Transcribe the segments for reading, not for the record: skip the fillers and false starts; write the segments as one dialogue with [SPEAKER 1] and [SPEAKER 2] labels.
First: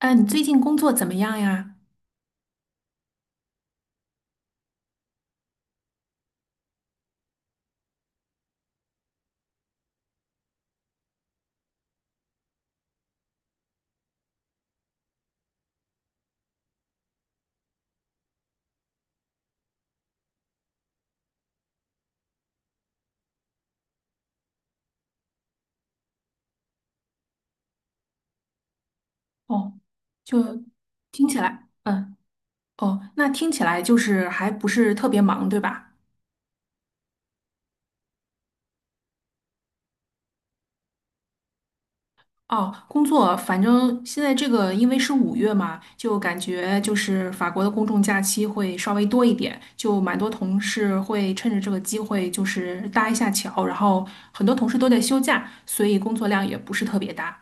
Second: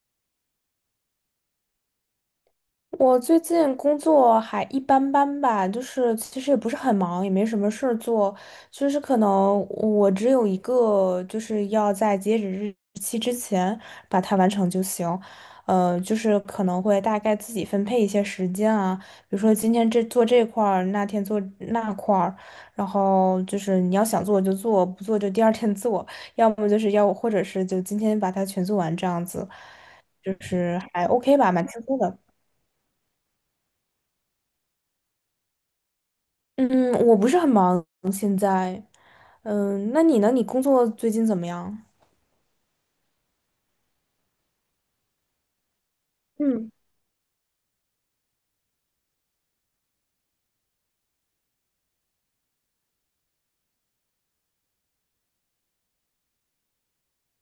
[SPEAKER 1] 哎，你最近工作怎么样呀？
[SPEAKER 2] 我最近工作还一般般吧，就是其实也不是很忙，也没什么事儿做，就是可能我只有一个，就是要在截止日期之前把它完成就行。就是可能会大概自己分配一些时间啊，比如说今天这做这块儿，那天做那块儿，然后就是你要想做就做，不做就第二天做，要么就是要或者是就今天把它全做完这样子，
[SPEAKER 1] 哦，
[SPEAKER 2] 就
[SPEAKER 1] 就
[SPEAKER 2] 是还
[SPEAKER 1] 听
[SPEAKER 2] OK
[SPEAKER 1] 起
[SPEAKER 2] 吧，蛮
[SPEAKER 1] 来，
[SPEAKER 2] 轻松的。
[SPEAKER 1] 哦，那听起来就是还不是特别忙，对吧？
[SPEAKER 2] 嗯，我不是很忙，现在。嗯，那你呢？你工作最近怎么样？
[SPEAKER 1] 哦，工作，反正现在这个因为是五月嘛，就感
[SPEAKER 2] 嗯，
[SPEAKER 1] 觉就是法国的公众假期会稍微多一点，就蛮多同事会趁着这个机会就是搭一下桥，然后很多同事都在休假，所以工作量也不是特别大。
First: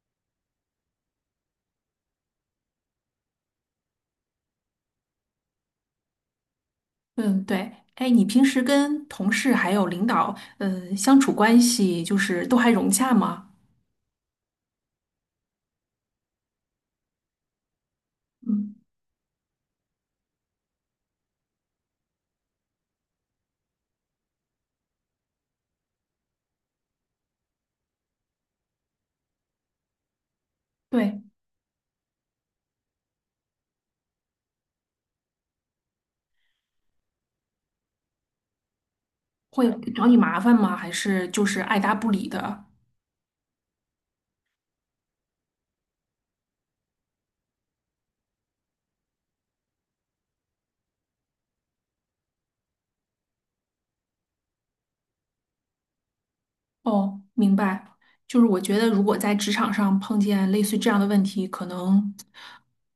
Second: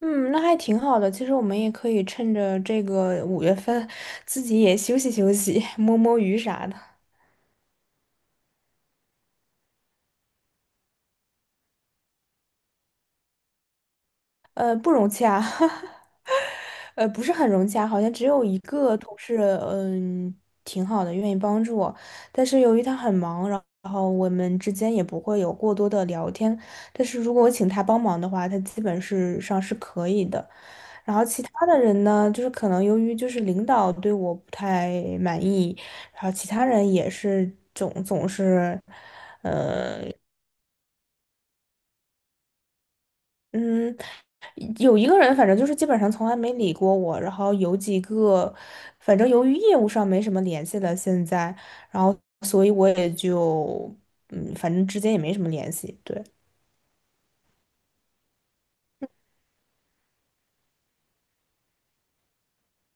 [SPEAKER 2] 嗯，那还挺好的。其实我们也可以趁着这个五月份，自己也休息休息，摸摸鱼啥的。
[SPEAKER 1] 嗯，对。哎，你平时跟同事还有领导，相处关系就是都还融洽吗？
[SPEAKER 2] 不容易啊。不是很融洽，好像只有一
[SPEAKER 1] 嗯，
[SPEAKER 2] 个同事，嗯，挺好的，愿意帮助我。但是由于他很忙，然后我们之间也不会有过多的聊天。但是如果我请他帮忙的话，他基本是上是可以的。然
[SPEAKER 1] 对，
[SPEAKER 2] 后其他的人呢，就是可能由于就是领导对我不太满意，然后其他人也是总是。
[SPEAKER 1] 会找你麻烦吗？还是就是爱答不理的？
[SPEAKER 2] 嗯。有一个人，反正就是基本上从来没理过我，然后有几个，反正由于业务上没什么联系了，现在，然后所以我也就，嗯，反正之间也没什么联系，对。
[SPEAKER 1] 哦，明白。就是我觉得，如果在职场上碰见类似这样的问题，可能，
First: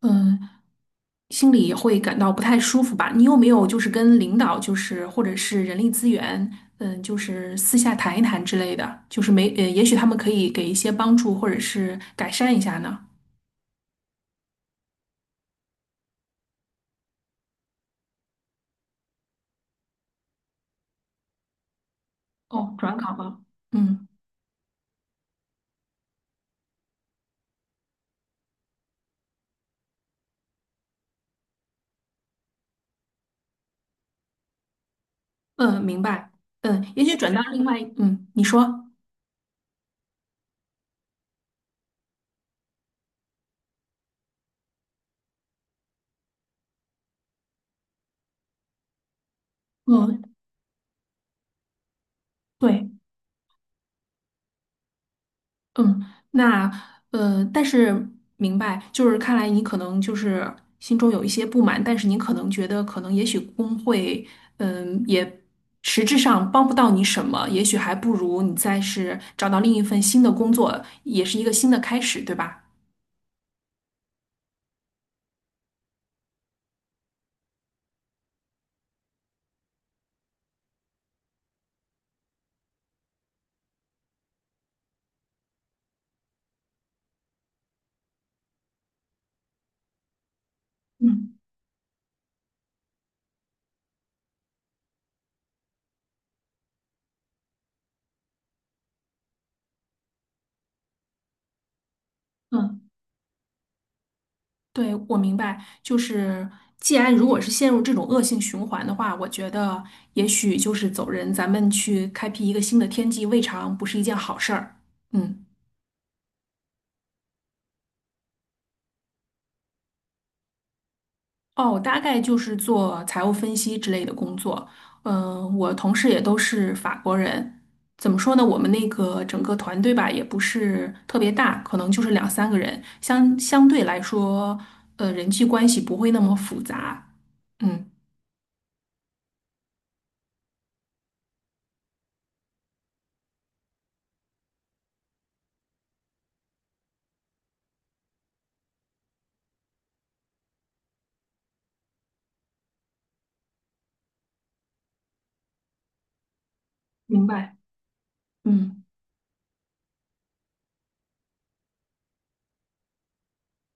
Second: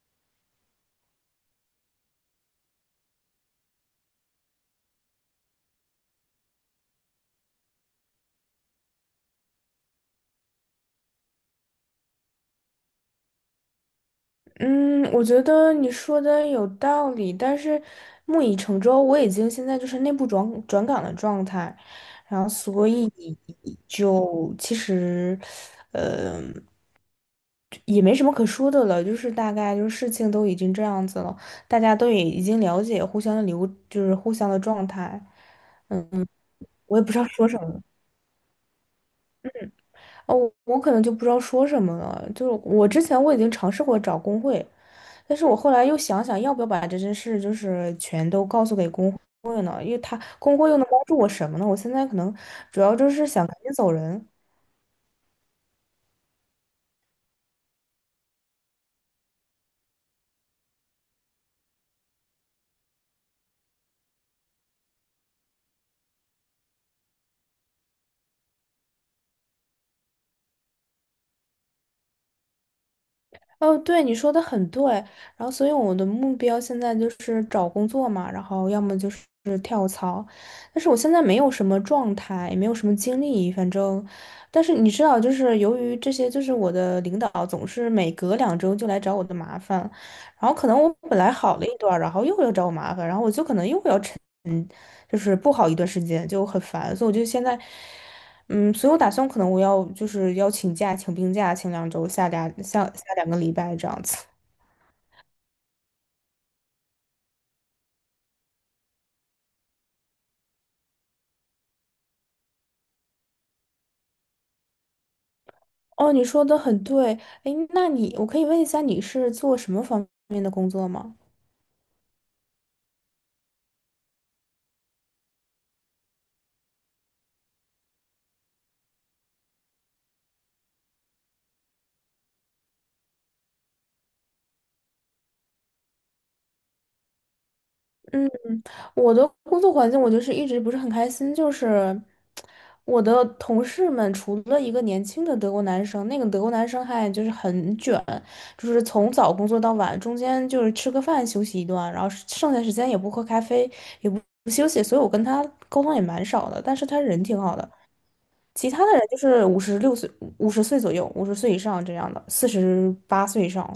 [SPEAKER 1] 嗯，心里也会感到不太舒服吧。你有没有就是跟领导，就是或者是人力资源，就是私下谈一谈之类的？就是没，也许他们可以给一些帮助，或者是改善一下呢？
[SPEAKER 2] 嗯，我觉得你说的有道理，但是木已成舟，我已经现在就是内部转岗的状态，然后
[SPEAKER 1] 哦，
[SPEAKER 2] 所
[SPEAKER 1] 转
[SPEAKER 2] 以
[SPEAKER 1] 岗了。嗯。
[SPEAKER 2] 就其实，呃，也没什么可说的了，就是大概就是事情都已经这样子了，大家都也已经了解互相的流，就是互相的状态，
[SPEAKER 1] 嗯，明白。嗯，
[SPEAKER 2] 我
[SPEAKER 1] 也
[SPEAKER 2] 也不
[SPEAKER 1] 许
[SPEAKER 2] 知道
[SPEAKER 1] 转到
[SPEAKER 2] 说什
[SPEAKER 1] 另外，
[SPEAKER 2] 么
[SPEAKER 1] 嗯，你说。
[SPEAKER 2] 哦，我可能就不知道说什么了。就是我之前我已经尝试过找工会，但是我后来又想想要不要把这件事就是全都告诉给工会呢，因为他
[SPEAKER 1] 嗯，
[SPEAKER 2] 工会又能帮助我什么呢？我现在可能主
[SPEAKER 1] 对，
[SPEAKER 2] 要就是想赶紧走人。
[SPEAKER 1] 嗯，那但是明白，就是看来你可能就是心中有一些不满，但是你可能觉得，可能也许工会，也实质上帮不到你什么，也许还不如你再是找到另一份新的工作，也是一个新的开始，对吧？
[SPEAKER 2] 哦，对，你说的很对。然后，所以我的目标现在就是找工作嘛，然后要么就是跳槽。但是我现在没有什么状态，也没有什么精力，反正。但是你知道，就是由于这些，就是我的领导总是每隔两周就来找我的麻烦，然后可能我本来
[SPEAKER 1] 嗯。
[SPEAKER 2] 好了一段儿然后又要找我麻烦，然后我就可能又要沉，就是不好一段时间，就很烦。所以我就现在。嗯，所以我打算可能我要就是要请假，请病假，请两周，下两下
[SPEAKER 1] 嗯，
[SPEAKER 2] 下两个礼拜这样子。
[SPEAKER 1] 对，我明白，就是既然如果是陷入这种恶性循环的话，我觉得也许就是走人，咱们去开辟一个新的天际，未尝不是一件好事儿。嗯。
[SPEAKER 2] 哦，你说的很对，哎，那你我可以问一下你是做什么方面的工作吗？
[SPEAKER 1] 哦，大概就是做财务分析之类的工作。嗯、我同事也都是法国人。怎么说呢？我们那个整个团队吧，也不是特别大，可能就是两三个人，相对来说，人际关系不会那么复杂。嗯，
[SPEAKER 2] 嗯，我的工作环境，我就是一直不是很开心，就是我的同事们，除了一个年轻的德国男生，那个德国男生还就是很卷，就是从早工作到晚，中间就是吃个饭休息一段，然后剩下时间也不喝咖啡，也不休息，所以我跟他沟通也蛮少的，但是他人
[SPEAKER 1] 明
[SPEAKER 2] 挺好
[SPEAKER 1] 白。
[SPEAKER 2] 的。其
[SPEAKER 1] 嗯，
[SPEAKER 2] 他的人就是56岁、五十岁左右、五十岁以上这样的，48岁以上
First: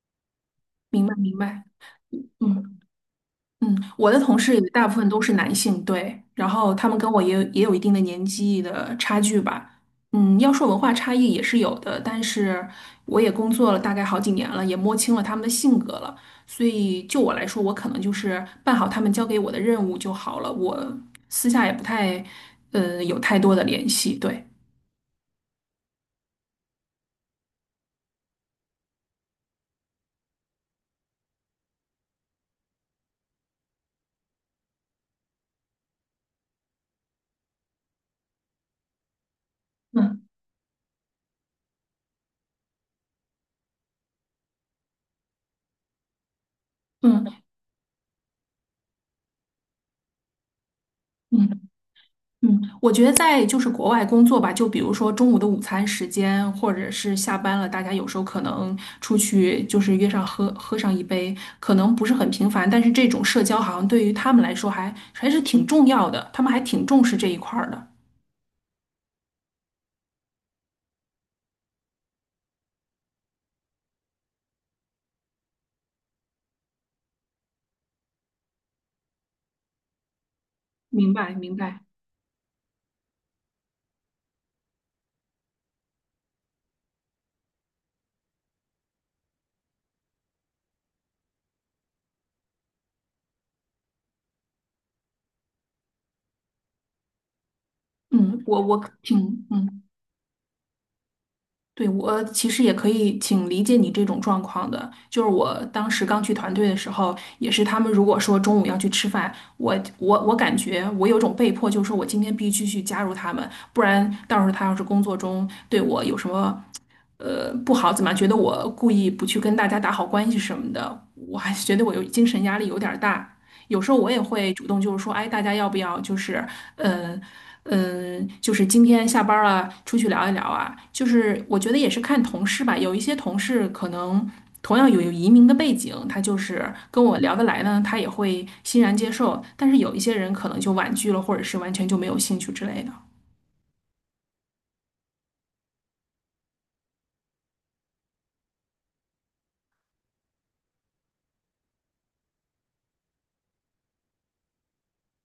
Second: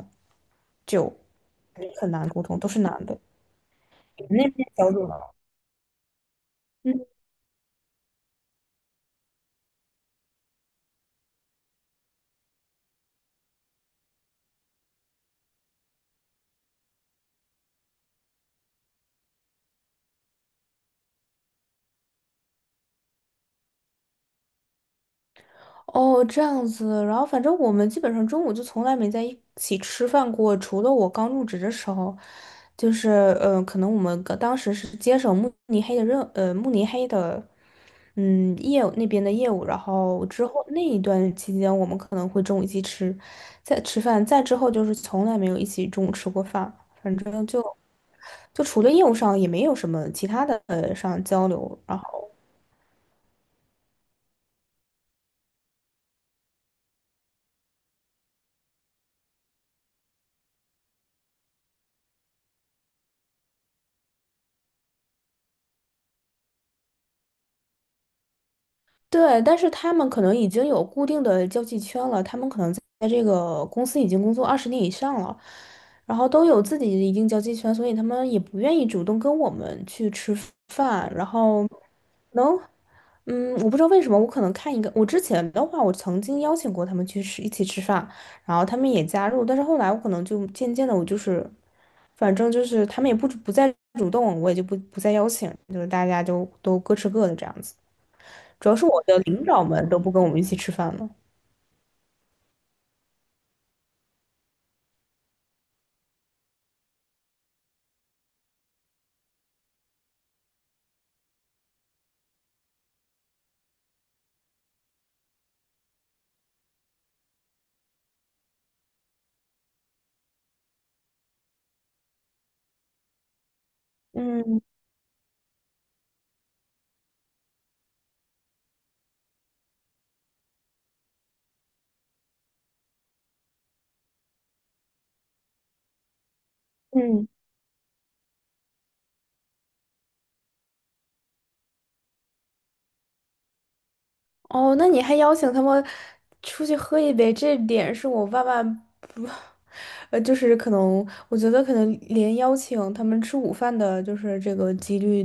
[SPEAKER 1] 明
[SPEAKER 2] 就
[SPEAKER 1] 白，明白。
[SPEAKER 2] 很难沟通，都是
[SPEAKER 1] 嗯。
[SPEAKER 2] 男的。
[SPEAKER 1] 嗯，我的
[SPEAKER 2] 你
[SPEAKER 1] 同
[SPEAKER 2] 们那
[SPEAKER 1] 事也
[SPEAKER 2] 边
[SPEAKER 1] 大
[SPEAKER 2] 小
[SPEAKER 1] 部分
[SPEAKER 2] 组呢？
[SPEAKER 1] 都是男性，对，然后他们跟我也有一定的年纪的差距吧。嗯，要说文化差异也是有的，但是我也工作了大概好几年了，也摸清了他们的性格了，所以就我来说，我可能就是办好他们交给我的任务就好了，我私下也不太，有太多的联系，对。
[SPEAKER 2] 哦，这样子，然后反正我们基本上中午就从来没在一起吃饭过，除了我刚入职的时候，就是可能我们刚当时是接手慕尼黑的任呃慕尼黑的嗯业务那边的业务，然
[SPEAKER 1] 嗯
[SPEAKER 2] 后之后那一段期间我们可能会中午一起吃，在吃饭，再之后就是从来没有一起中午吃过饭，反
[SPEAKER 1] 嗯。
[SPEAKER 2] 正就除了业务上也没有什么其他的上交
[SPEAKER 1] 嗯。
[SPEAKER 2] 流，然后。
[SPEAKER 1] 嗯，我觉得在就是国外工作吧，就比如说中午的午餐时间，或者是下班了，大家有时候可能出去就是约上喝上一杯，可能不是很频繁，但是这种社交好像对于他们来说还是挺重要的，他们还挺重视这一块儿的。
[SPEAKER 2] 对，但是他们可能已经有固定的交际圈了，他们可能在这个公司已经工作20年以上了，然后都有自己的一定交际圈，所以他们也不愿意主动跟我们去吃
[SPEAKER 1] 明
[SPEAKER 2] 饭，然
[SPEAKER 1] 白，明
[SPEAKER 2] 后
[SPEAKER 1] 白。
[SPEAKER 2] 能，嗯，我不知道为什么，我可能看一个，我之前的话，我曾经邀请过他们去吃一起吃饭，然后他们也加入，但是后来我可能就渐渐的，我就是，反正就是他们也不再主动，我也就不再邀请，就是大家就都各吃各的这样子。
[SPEAKER 1] 嗯，我
[SPEAKER 2] 主要是
[SPEAKER 1] 我
[SPEAKER 2] 我的领
[SPEAKER 1] 挺
[SPEAKER 2] 导
[SPEAKER 1] 嗯。
[SPEAKER 2] 们都不跟我们一起吃饭了。
[SPEAKER 1] 对，我其实也可以挺理解你这种状况的，就是我当时刚去团队的时候，也是他们如果说中午要去吃饭，我感觉我有种被迫，就是说我今天必须去加入他们，不然到时候他要是工作中对我有什么不好，怎么觉得我故意不去跟大家打好关系什么的，我还是觉得我有精神压力有点儿大。有时候我也会
[SPEAKER 2] 嗯
[SPEAKER 1] 主动就是说，哎，大家要不要就是，嗯。嗯，就是今天下班儿了，出去聊一聊啊。就是我觉得也是看同事吧，有一些同事可能同样有移民的背景，他就是跟我
[SPEAKER 2] 嗯，
[SPEAKER 1] 聊得来呢，他也会欣然接受。但是有一些人可能就婉拒了，或者是完全就没有兴趣之类的。
[SPEAKER 2] 哦，那你还邀请他们出去喝一杯，这点是我万万不，就是可能我觉得可能连邀请他们吃午饭的，就是这个几率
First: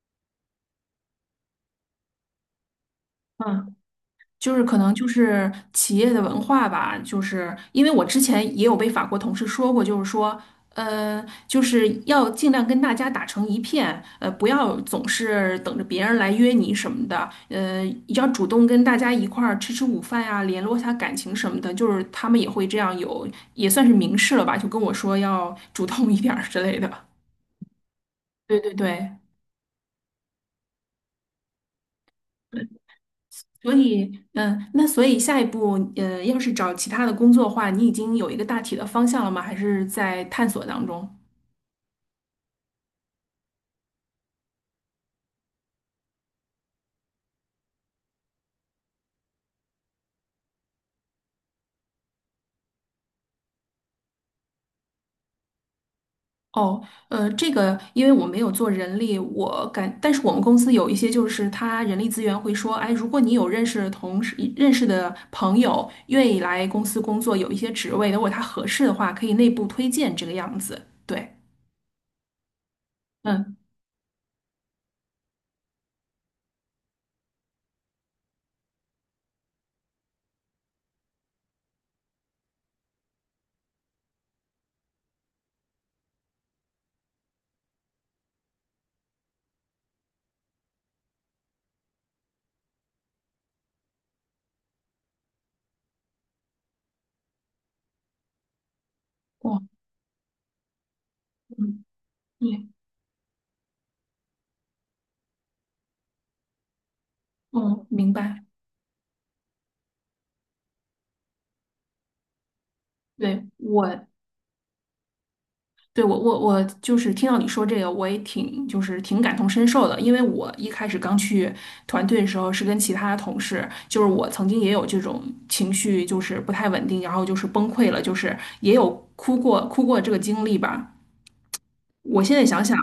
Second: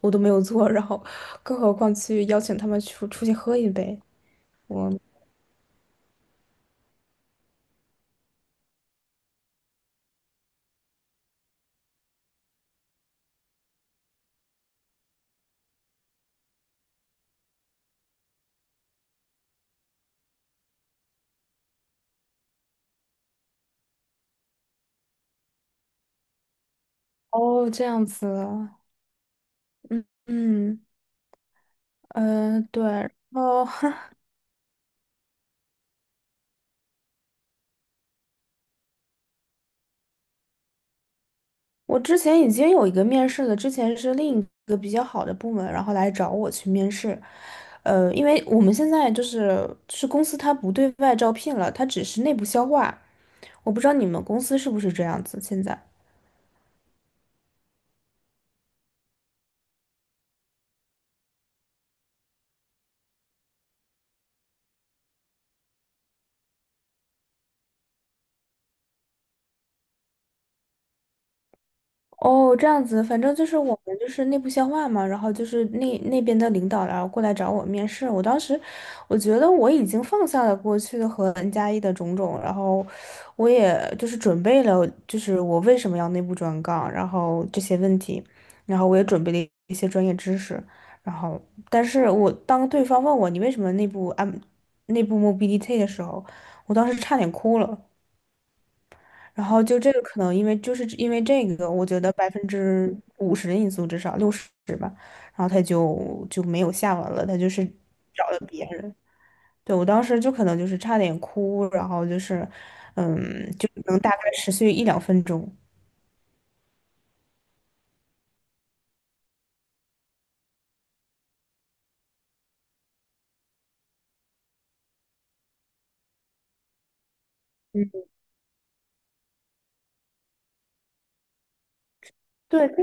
[SPEAKER 2] 我都没有做，然后更何况去邀请他们出去喝一
[SPEAKER 1] 嗯。
[SPEAKER 2] 杯，
[SPEAKER 1] 就是可
[SPEAKER 2] 我
[SPEAKER 1] 能就是企业的文化吧，就是因为我之前也有被法国同事说过，就是说，就是要尽量跟大家打成一片，不要总是等着别人来约你什么的，要主动跟大家一块儿吃午饭呀、联络一下感情什么的，就是他们也会这样有，也算是明示了吧，就跟我说要主动一点儿之类的。
[SPEAKER 2] 哦这样子
[SPEAKER 1] 对对
[SPEAKER 2] 啊，
[SPEAKER 1] 对。
[SPEAKER 2] 嗯嗯对，然后
[SPEAKER 1] 所以，嗯，那所以下一步，要是找其他的工作的话，你已经有一个大体的方向了吗？还是在探索当中？
[SPEAKER 2] 我之前已经有一个面试了，之前是另一个比较好的部门，然后来找我去面试。因为我们现在就是公司它不对外招聘了，它只是内部消化。我不知道你们公司是不是这样子现在。
[SPEAKER 1] 哦，这个因为我没有做人力，我感，但是我们公司有一些就是他人力资源会说，哎，如果你有认识的同事、认识的朋友愿意来公司工作，有一些职位，如果他合适的话，可以内部推荐这个样子。对，
[SPEAKER 2] 哦，这样子，反正就
[SPEAKER 1] 嗯，
[SPEAKER 2] 是我们就是内部消化嘛，然后就是那边的领导然后过来找我面试，我当时我觉得我已经放下了过去和 N+1的种种，然后我也就是准备了，就是我为什么要内部转岗，然后这些问题，然后我也准备了一些专业知识，然后但是我当对方问我你为什么内部内部 mobility 的时候，我当时差点哭了。然
[SPEAKER 1] 哦，
[SPEAKER 2] 后就这个可能因为就是因为这个，
[SPEAKER 1] 嗯，
[SPEAKER 2] 我觉得百分
[SPEAKER 1] 对，
[SPEAKER 2] 之五十的因素至少60吧，然后他就没有下文了，他就是
[SPEAKER 1] 嗯，明
[SPEAKER 2] 找了
[SPEAKER 1] 白。
[SPEAKER 2] 别人。对，我当时就可能就是差点哭，然后就是，
[SPEAKER 1] 对，
[SPEAKER 2] 嗯，就
[SPEAKER 1] 我，
[SPEAKER 2] 能大概持续一两分钟。
[SPEAKER 1] 对，我就是听到你说这个，我也挺就是挺感同身受的，因为我一开始刚去团队的时候是跟其他同事，就是我曾经也有这种情绪，就是不太稳定，然后就是崩溃了，
[SPEAKER 2] 嗯，
[SPEAKER 1] 就是也有哭过这个经历吧。我现在想
[SPEAKER 2] 对，
[SPEAKER 1] 想，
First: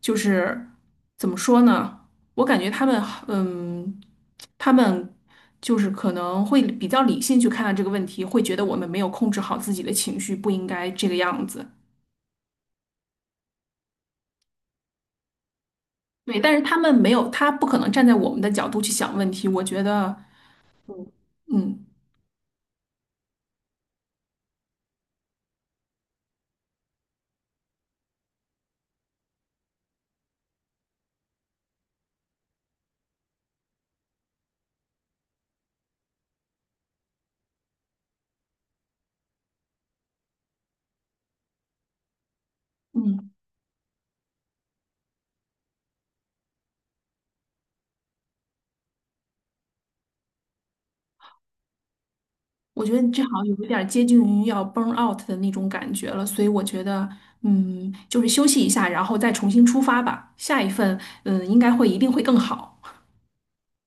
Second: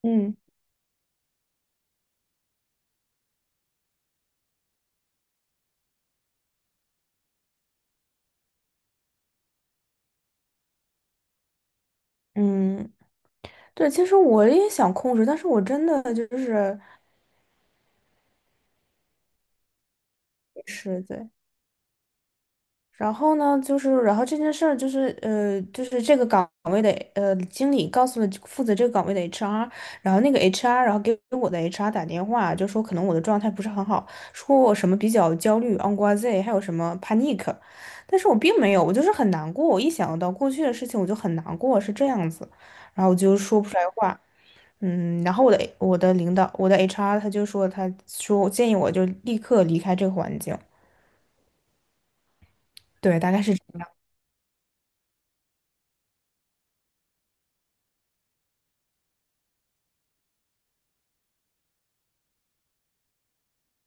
[SPEAKER 1] 就
[SPEAKER 2] 嗯
[SPEAKER 1] 是怎么说呢？我感觉他们，嗯，他们就是可能会比较理性去看待这个问题，会觉得我们没有控制好自己的情绪，不应该这个样子。
[SPEAKER 2] 嗯，对，其实我也想控制，但是我真的就
[SPEAKER 1] 对，但是他
[SPEAKER 2] 是
[SPEAKER 1] 们没有，他不可能站在我们的角度去想问题。我觉得，
[SPEAKER 2] 是，对，
[SPEAKER 1] 嗯。
[SPEAKER 2] 然后呢，就是，然后这件事儿就是，就是这个岗位的，经理告诉了负责这个岗位的 HR，然后那个 HR，然后给我的 HR 打电话，就说可能我的状态不是很好，说我什么比较焦虑、anxiety 还有什么 panic，但是我并没有，我就是很难过，我一想到过去的事情我就很难过，是这样子，然后我
[SPEAKER 1] 嗯，
[SPEAKER 2] 就说不出来话，嗯，然后我的领导，我的 HR 他就说，他说建议我就立刻离开这个环境，
[SPEAKER 1] 我觉得你
[SPEAKER 2] 对，
[SPEAKER 1] 这好
[SPEAKER 2] 大概
[SPEAKER 1] 像有
[SPEAKER 2] 是。
[SPEAKER 1] 一点儿接近于要 burn out 的那种感觉了，所以我觉得，嗯，就是休息一下，然后再重新出发吧。下一份，嗯，应该会一定会更好。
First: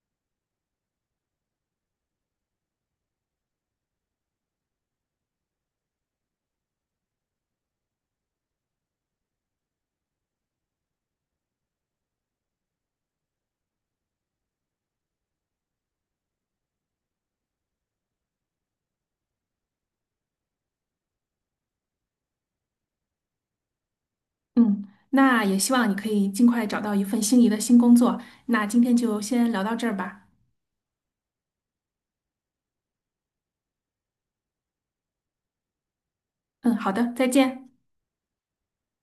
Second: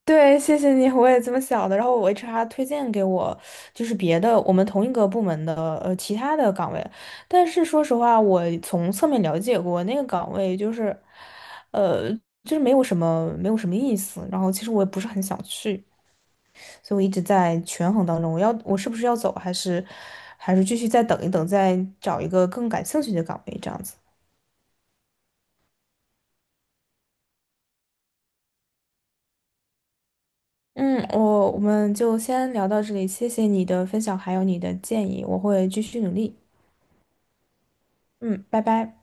[SPEAKER 2] 对，谢谢你，我也这么想的。然后我 HR 推荐给我，就是别的我们同一个部门的其他的岗位，但是说实话，我从侧面了解过那个岗位，就是，呃，就是没有什么意思。然后其实我也不是很想去，所以我一直在权衡当中，我是不是要走，还是继续再等一等，再找一个更感兴趣的岗位这样子。
[SPEAKER 1] 嗯，那也希望你可以尽快找到一份心仪的新工作。那今天就先聊到这儿吧。
[SPEAKER 2] 嗯，我们就先聊到这里，谢谢你的分享，还有你的建议，我会继续努力。
[SPEAKER 1] 嗯，好的，再见。
[SPEAKER 2] 嗯，拜拜。